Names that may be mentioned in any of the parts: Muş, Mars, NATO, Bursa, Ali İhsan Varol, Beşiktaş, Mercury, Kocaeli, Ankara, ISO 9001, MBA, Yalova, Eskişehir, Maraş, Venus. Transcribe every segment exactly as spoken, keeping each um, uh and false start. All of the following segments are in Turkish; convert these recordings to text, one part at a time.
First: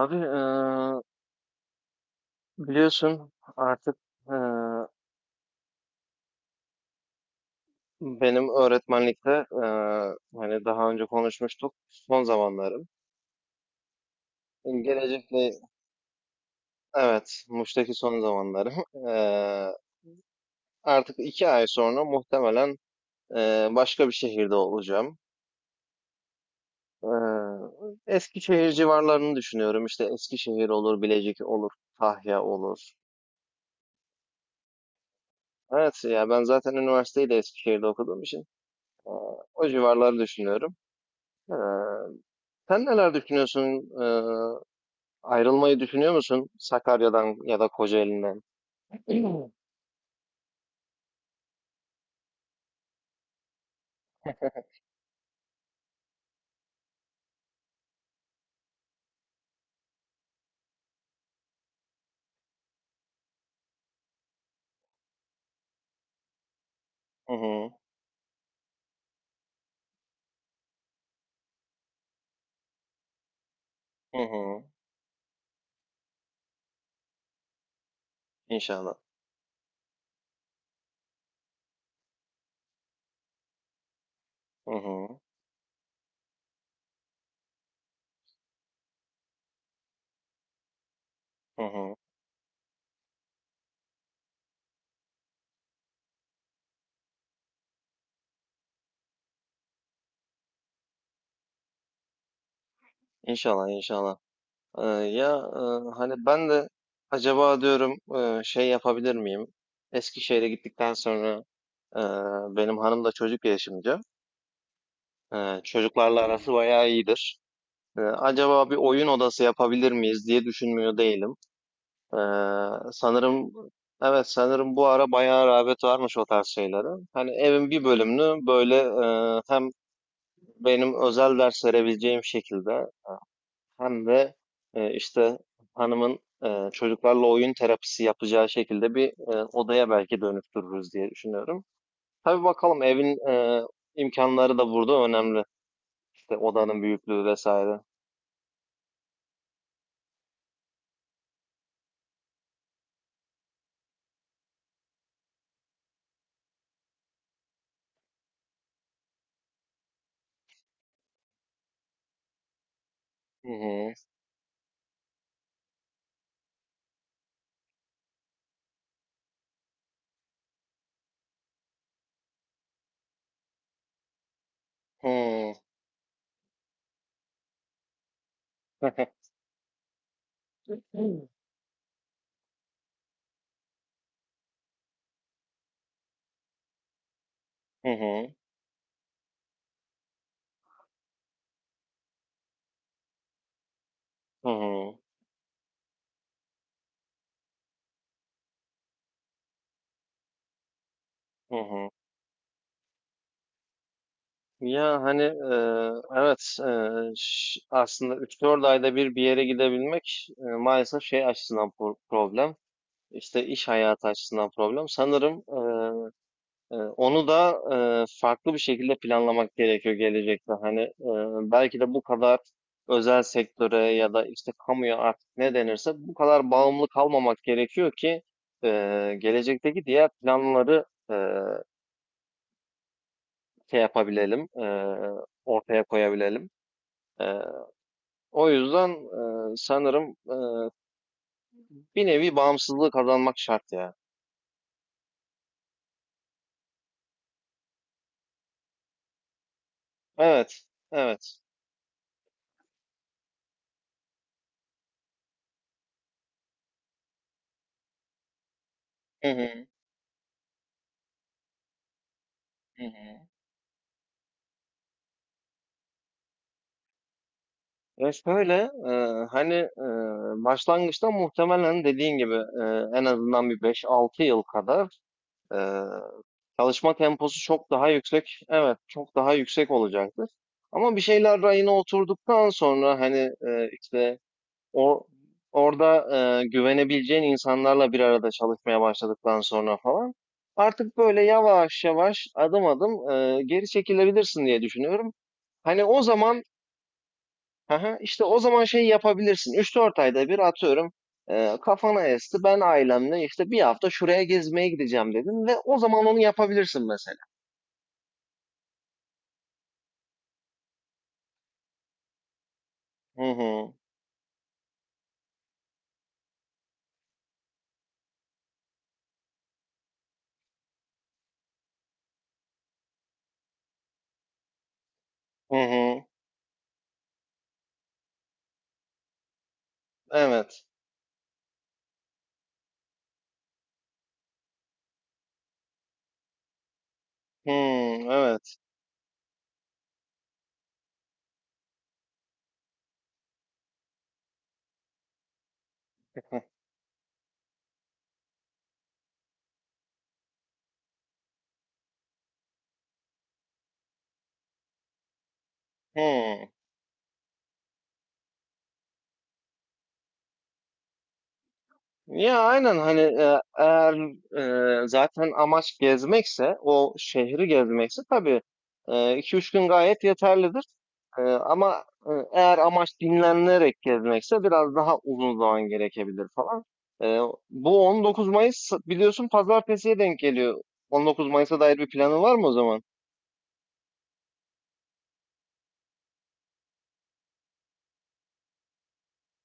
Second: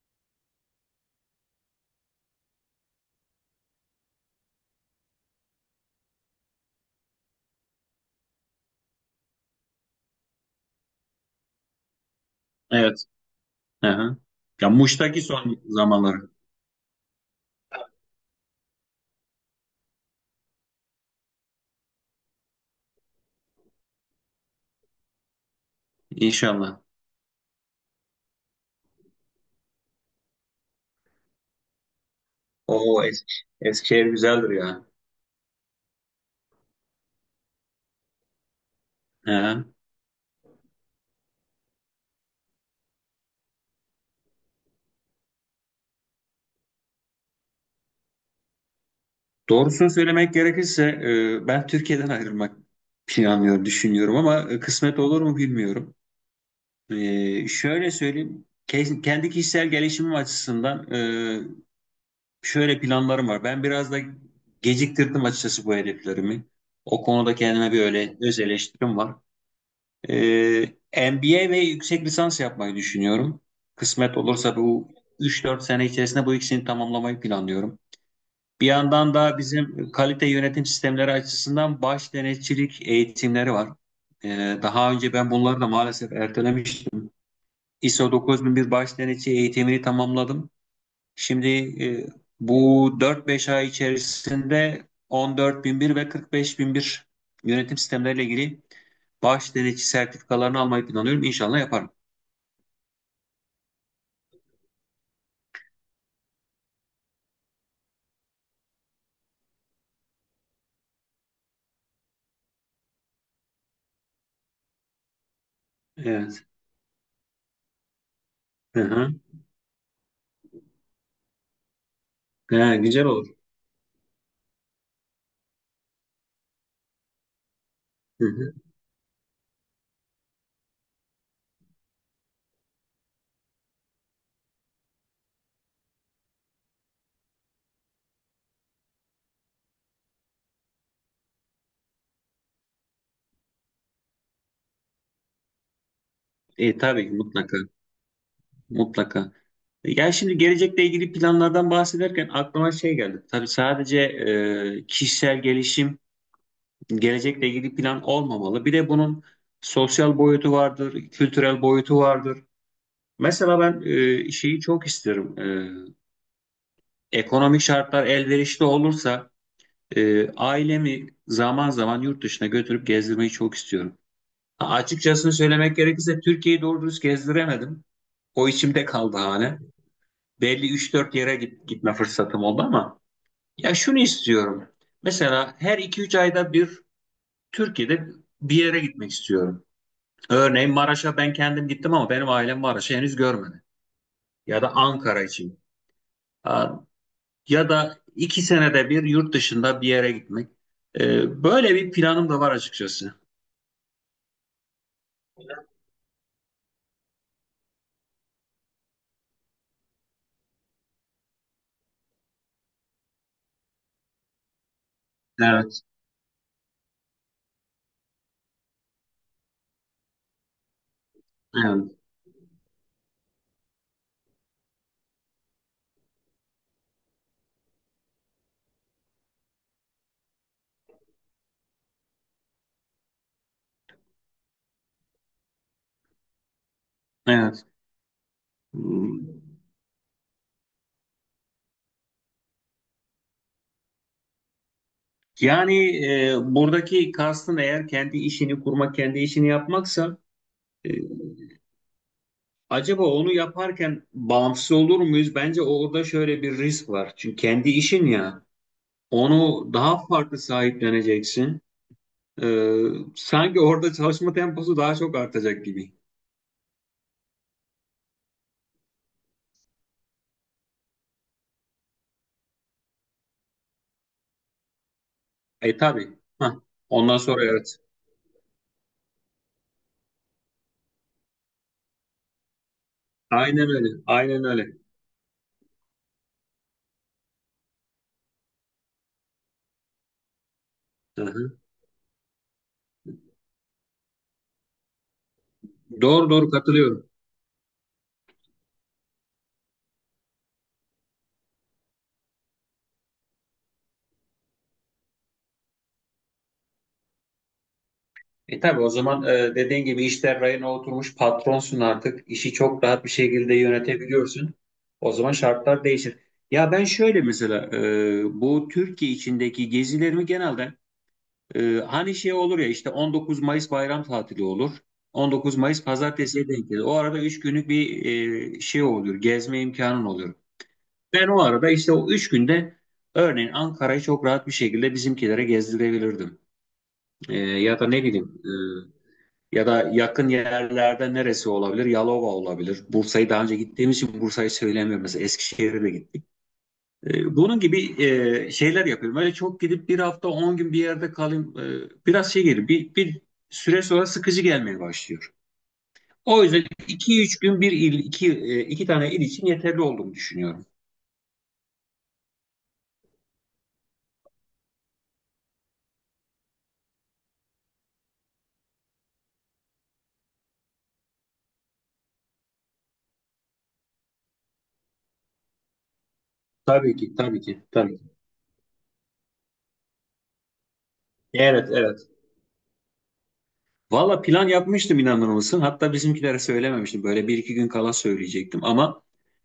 Abi, eee, biliyorsun artık, eee, benim öğretmenlikte, eee, hani daha önce konuşmuştuk, son zamanlarım. Evet. Aha. Ya Muş'taki Gelecekle, son zamanları. evet, Muş'taki son zamanlarım. Eee, artık iki ay sonra muhtemelen eee, başka bir şehirde olacağım. İnşallah. Eee Eskişehir civarlarını düşünüyorum. İşte Eskişehir olur, Bilecik olur, Tahya olur. O eski, Eskişehir güzeldir ya. Evet ya, ben zaten üniversiteyi de Eskişehir'de okuduğum için eee, Aha. o civarları düşünüyorum. Eee, Sen neler düşünüyorsun? Ee, ayrılmayı düşünüyor musun Sakarya'dan ya da Kocaeli'nden? Doğrusunu söylemek gerekirse e, ben Türkiye'den ayrılmak planlıyorum, düşünüyorum ama e, kısmet olur mu bilmiyorum. E, şöyle söyleyeyim. Ke- Kendi kişisel gelişimim açısından e, şöyle planlarım var. Ben biraz da geciktirdim açıkçası bu hedeflerimi. O Hı konuda hı. kendime bir öyle öz eleştirim var. Ee, M B A ve yüksek lisans yapmayı düşünüyorum. Kısmet Hı olursa hı. bu üç dört sene içerisinde bu ikisini tamamlamayı planlıyorum. Bir İnşallah. yandan da bizim kalite yönetim sistemleri açısından baş denetçilik eğitimleri var. Ee, Hı Daha önce hı. ben bunları da maalesef ertelemiştim. ISO dokuz bin bir baş denetçi eğitimini tamamladım. Şimdi Hı hı. e, bu dört beş ay içerisinde on dört bin bir ve kırk beş bin bir yönetim sistemleriyle ilgili baş denetçi sertifikalarını almayı planlıyorum. İnşallah yaparım. İnşallah, inşallah. Ee, ya, e, hani ben de acaba diyorum, e, şey yapabilir miyim? Eskişehir'e gittikten sonra, e, benim hanım da çocuk gelişimci. E, çocuklarla Evet. arası bayağı iyidir. E, acaba bir Hı oyun hı. odası yapabilir miyiz diye düşünmüyor değilim. Ee, Ha, güzel olur. Sanırım, evet, sanırım bu ara bayağı rağbet varmış o tarz şeylere. Hani evin bir Hı bölümünü hı. böyle, e, hem benim özel ders verebileceğim şekilde, hem de e, işte hanımın e, çocuklarla oyun terapisi yapacağı şekilde bir e, odaya belki dönüştürürüz diye düşünüyorum. Tabii, bakalım, evin e, imkanları da burada önemli. İşte E, odanın tabii büyüklüğü mutlaka. vesaire. Mutlaka. Yani şimdi gelecekle ilgili planlardan bahsederken aklıma şey geldi. Tabii sadece e, kişisel gelişim gelecekle ilgili plan olmamalı. Bir de bunun sosyal boyutu vardır, kültürel boyutu vardır. Hı Mesela ben hı. e, şeyi çok isterim. E, ekonomik şartlar elverişli olursa e, ailemi zaman zaman yurt dışına götürüp gezdirmeyi çok istiyorum. Açıkçasını Hı. söylemek gerekirse Türkiye'yi doğru dürüst gezdiremedim. O içimde kaldı hani. Belli üç dört yere git, gitme fırsatım oldu ama ya şunu istiyorum. Mesela her iki üç ayda bir Hı Türkiye'de hı. bir yere gitmek istiyorum. Örneğin Maraş'a ben kendim gittim ama benim ailem Maraş'ı henüz görmedi. Hı Ya da hı. Ankara için, ya da iki senede bir yurt dışında bir yere gitmek. Ee, Hı Böyle hı. bir planım da var açıkçası. Ya, hani, eee, evet, eee, ş- aslında üç dört ayda bir bir yere gidebilmek, eee, maalesef şey açısından pro- problem. İşte iş hayatı açısından problem. Sanırım, Evet, eee, eee, onu da eee, farklı bir şekilde planlamak gerekiyor gelecekte. Hani, eee, belki de evet, bu kadar özel sektöre ya da işte kamuya, artık ne denirse, bu kadar bağımlı kalmamak gerekiyor ki eee, gelecekteki diğer planları eee, şey yapabilelim, eee, ortaya koyabilelim. evet. O yüzden, Hmm. e, sanırım, e, bir nevi bağımsızlığı kazanmak şart ya. Yani e, buradaki kastın eğer kendi işini kurmak, kendi işini yapmaksa Evet, e, evet. acaba onu yaparken bağımsız olur muyuz? Bence orada şöyle bir risk var. Çünkü kendi işin ya, Hı hı. onu daha farklı sahipleneceksin. Ee, Hı hı. Sanki orada çalışma temposu daha çok artacak gibi. Ya şöyle, e, hani, e, başlangıçta muhtemelen dediğin gibi, e, en azından bir beş altı yıl kadar e, E tabii. Hah. çalışma Ondan temposu sonra çok evet. daha yüksek. Evet, çok daha yüksek olacaktır. Ama bir şeyler rayına oturduktan sonra, hani, Aynen e, öyle. işte Aynen öyle. O orada, e, güvenebileceğin insanlarla bir arada çalışmaya başladıktan sonra falan, artık Hı böyle hı. yavaş yavaş, adım adım, e, geri çekilebilirsin diye düşünüyorum. Hani o Doğru zaman, doğru katılıyorum. aha, işte o zaman şey yapabilirsin. üç dört ayda bir, atıyorum, e, kafana esti, ben ailemle işte bir hafta şuraya gezmeye gideceğim dedim, ve o zaman onu yapabilirsin mesela. E tabii o zaman e, dediğin gibi işler rayına oturmuş patronsun artık. İşi çok rahat bir Hı şekilde hı. yönetebiliyorsun. O zaman şartlar değişir. Ya ben şöyle mesela e, bu Türkiye içindeki gezilerimi genelde, e, hani şey olur ya işte on dokuz Mayıs bayram tatili olur. Hı on dokuz Mayıs hı. pazartesiye denk gelir. O arada üç günlük bir e, şey olur. Gezme imkanın olur. Evet. Ben o arada işte o üç günde örneğin Ankara'yı çok rahat bir şekilde bizimkilere gezdirebilirdim. Ee, Hı, Ya da ne bileyim, evet. e, ya da yakın yerlerde neresi olabilir? Yalova olabilir. Bursa'yı daha önce gittiğimiz için Bursa'yı söylemiyorum. Mesela Eskişehir'e de gittik. Ee, bunun gibi e, şeyler yapıyorum. Öyle çok gidip bir hafta on gün bir yerde kalayım, e, biraz şey gelir. Bir, bir süre sonra sıkıcı gelmeye başlıyor. Hı. O yüzden iki üç gün bir il, iki, e, iki tane il için yeterli olduğunu düşünüyorum. Ya aynen. Hani, e, eğer, e, zaten amaç gezmekse, o şehri gezmekse, tabii e, iki üç gün gayet yeterlidir. E, ama e, eğer amaç dinlenerek gezmekse biraz daha uzun zaman gerekebilir falan. Tabii ki, E, tabii ki, Bu tabii ki. on dokuz Mayıs, biliyorsun, Pazartesi'ye denk geliyor. on dokuz Mayıs'a Evet, dair bir evet. planın var mı o zaman? Valla plan yapmıştım, inanır mısın? Hatta bizimkilere söylememiştim. Böyle bir iki gün kala söyleyecektim ama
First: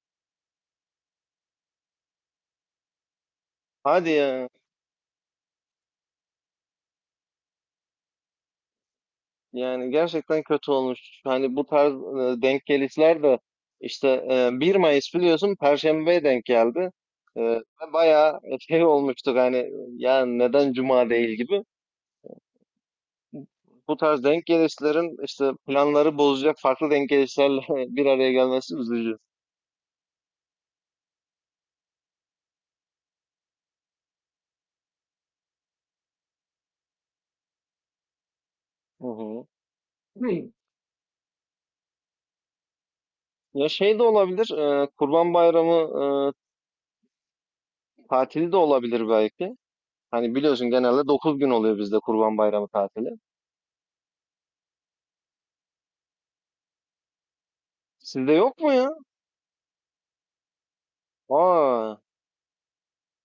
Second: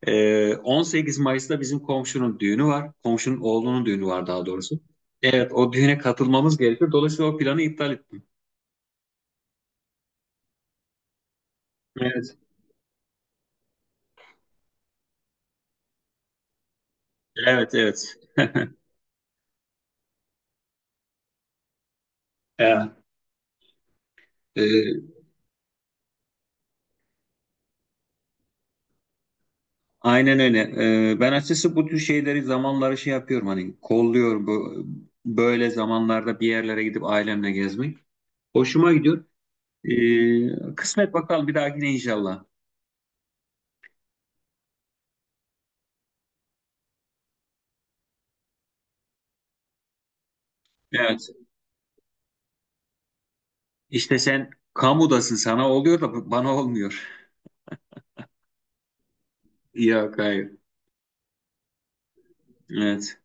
e, on sekiz Mayıs'ta bizim komşunun düğünü var. Komşunun oğlunun düğünü Hadi var daha ya. doğrusu. Evet, o düğüne katılmamız gerekiyor. Dolayısıyla o planı iptal ettim. Yani gerçekten kötü olmuş. Hani bu tarz Evet. e, denk gelişler de işte, e, bir Mayıs, biliyorsun, Perşembe'ye denk geldi. E, ve Evet, evet. bayağı şey olmuştuk, hani, ya neden Cuma değil gibi. Evet. Bu tarz denk E, gelişlerin işte planları bozacak farklı denk gelişlerle bir araya gelmesi üzücü. aynen öyle. E, ben açıkçası bu tür şeyleri, zamanları şey yapıyorum, hani kolluyorum bu, böyle zamanlarda bir yerlere gidip ailemle gezmek. Hoşuma Hı gidiyor. hı. Hı. E, kısmet bakalım bir dahakine inşallah. Ya şey de olabilir, e, Kurban Bayramı e, tatili de olabilir belki. Hani, biliyorsun, genelde Evet. dokuz gün oluyor bizde Kurban Bayramı tatili. İşte sen kamudasın, sana oluyor da bana olmuyor. Sizde yok mu ya? Yok, hayır. Aa. Evet.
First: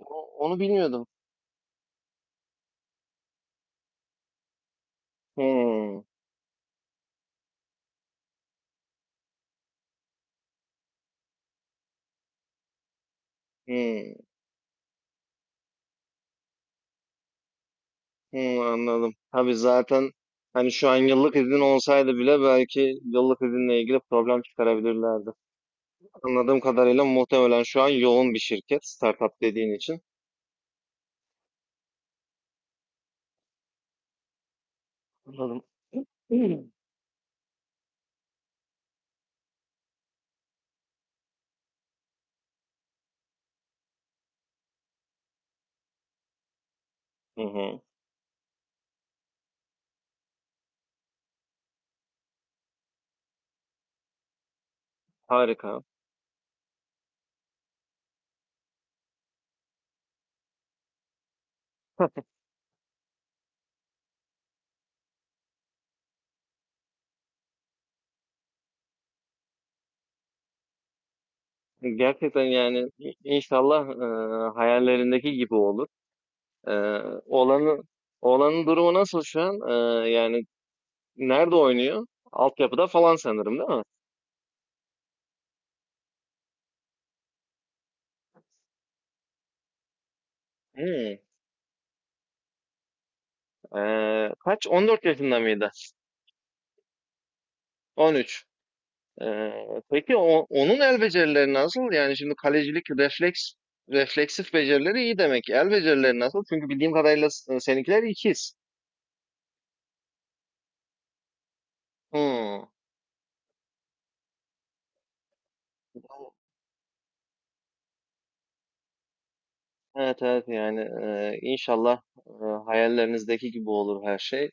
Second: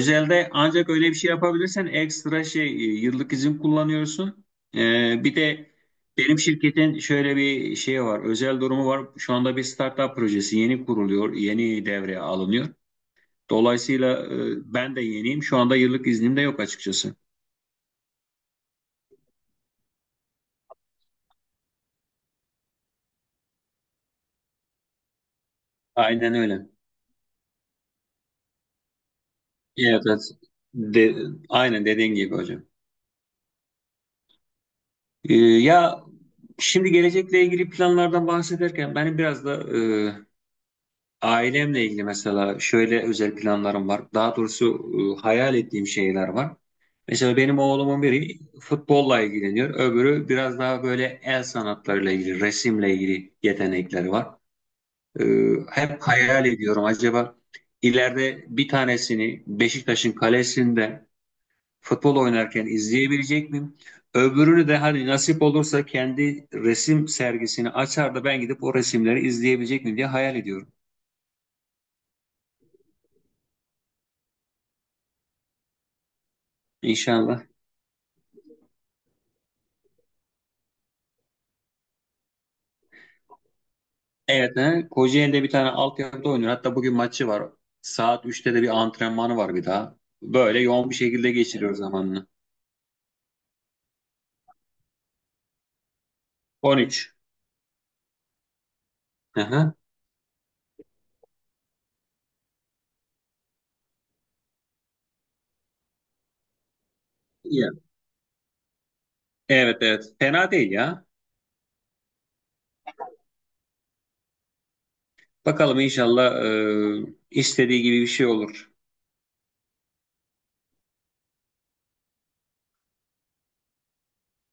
O- Onu ancak bilmiyordum. öyle bir şey yapabilirsen ekstra şey, e, yıllık izin kullanıyorsun. Ee, bir de Hmm. benim şirketin şöyle bir şey var. Özel durumu var. Şu anda bir startup projesi yeni kuruluyor. Yeni devreye alınıyor. Hmm. Dolayısıyla e, ben de yeniyim. Şu anda yıllık iznim de yok açıkçası. Hmm, anladım. Tabii, zaten, hani, şu an yıllık izin olsaydı bile belki yıllık izinle ilgili problem çıkarabilirlerdi. Aynen Anladığım öyle. kadarıyla muhtemelen şu an yoğun bir şirket, startup dediğin için. Evet, evet. De, aynen dediğin gibi hocam. Ee, Anladım. Ya şimdi gelecekle ilgili planlardan bahsederken benim biraz da e, ailemle ilgili mesela şöyle özel planlarım var. Daha doğrusu e, hayal ettiğim şeyler var. Mesela Hı benim hı, oğlumun biri futbolla ilgileniyor. Öbürü biraz daha böyle el sanatlarıyla ilgili, resimle ilgili yetenekleri var. Ee, harika. Hep hayal ediyorum, acaba ileride bir tanesini Beşiktaş'ın kalesinde futbol oynarken izleyebilecek miyim? Öbürünü de hani nasip olursa kendi resim sergisini açar da ben gidip o resimleri izleyebilecek miyim diye hayal ediyorum. Gerçekten, yani, i- inşallah e, hayallerindeki gibi olur. E, İnşallah. oğlanı, Oğlanın durumu nasıl şu an? E, yani nerede oynuyor? Altyapıda falan sanırım, değil Evet, he, Kocaeli'de bir tane altyapıda oynuyor. Hatta bugün maçı var. Saat üçte de bir antrenmanı var bir daha. Böyle yoğun bir mi? şekilde geçiriyor zamanını. Ee, kaç, on dört yaşında mıydı? On üç. on üç. Ee, Aha. peki, o- onun el becerileri nasıl? Yani şimdi kalecilik refleks refleksif becerileri iyi demek. El becerileri nasıl? Çünkü bildiğim kadarıyla s- Ya. seninkiler ikiz. Evet, evet. Fena değil ya. Hmm. Bakalım inşallah e, istediği gibi bir şey olur. Evet, evet, yani e, inşallah e, hayallerinizdeki gibi olur her şey.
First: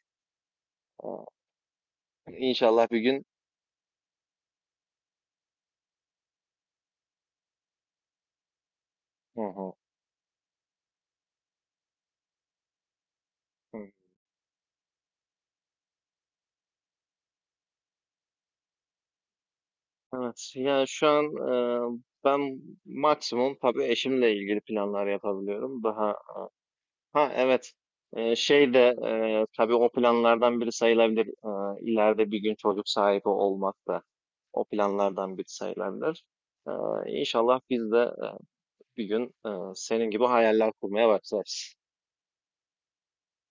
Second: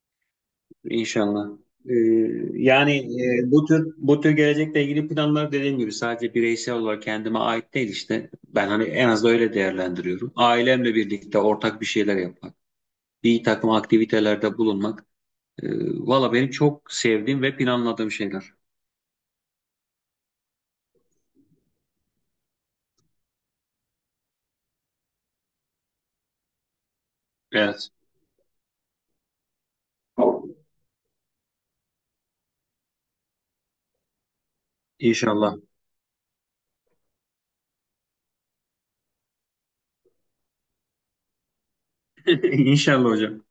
Aa, İnşallah. Ee, İnşallah Yani bir gün. e, bu tür bu tür gelecekle ilgili planlar, dediğim gibi sadece bireysel olarak kendime ait değil işte. Ben hani en az da Hı öyle hı. değerlendiriyorum. Ailemle birlikte ortak bir şeyler yapmak, bir takım Hı. aktivitelerde bulunmak. E, Valla benim çok sevdiğim ve planladığım şeyler. Evet, yani şu an e, ben maksimum tabii eşimle ilgili planlar yapabiliyorum. Daha. Ha, evet. Evet. Ee, şey de, e, tabii, o planlardan biri sayılabilir. Ee, ileride bir gün çocuk sahibi olmak da o planlardan biri İnşallah. sayılabilir. Ee, İnşallah biz de e, bir gün, e, senin gibi hayaller kurmaya başlarız. İnşallah hocam.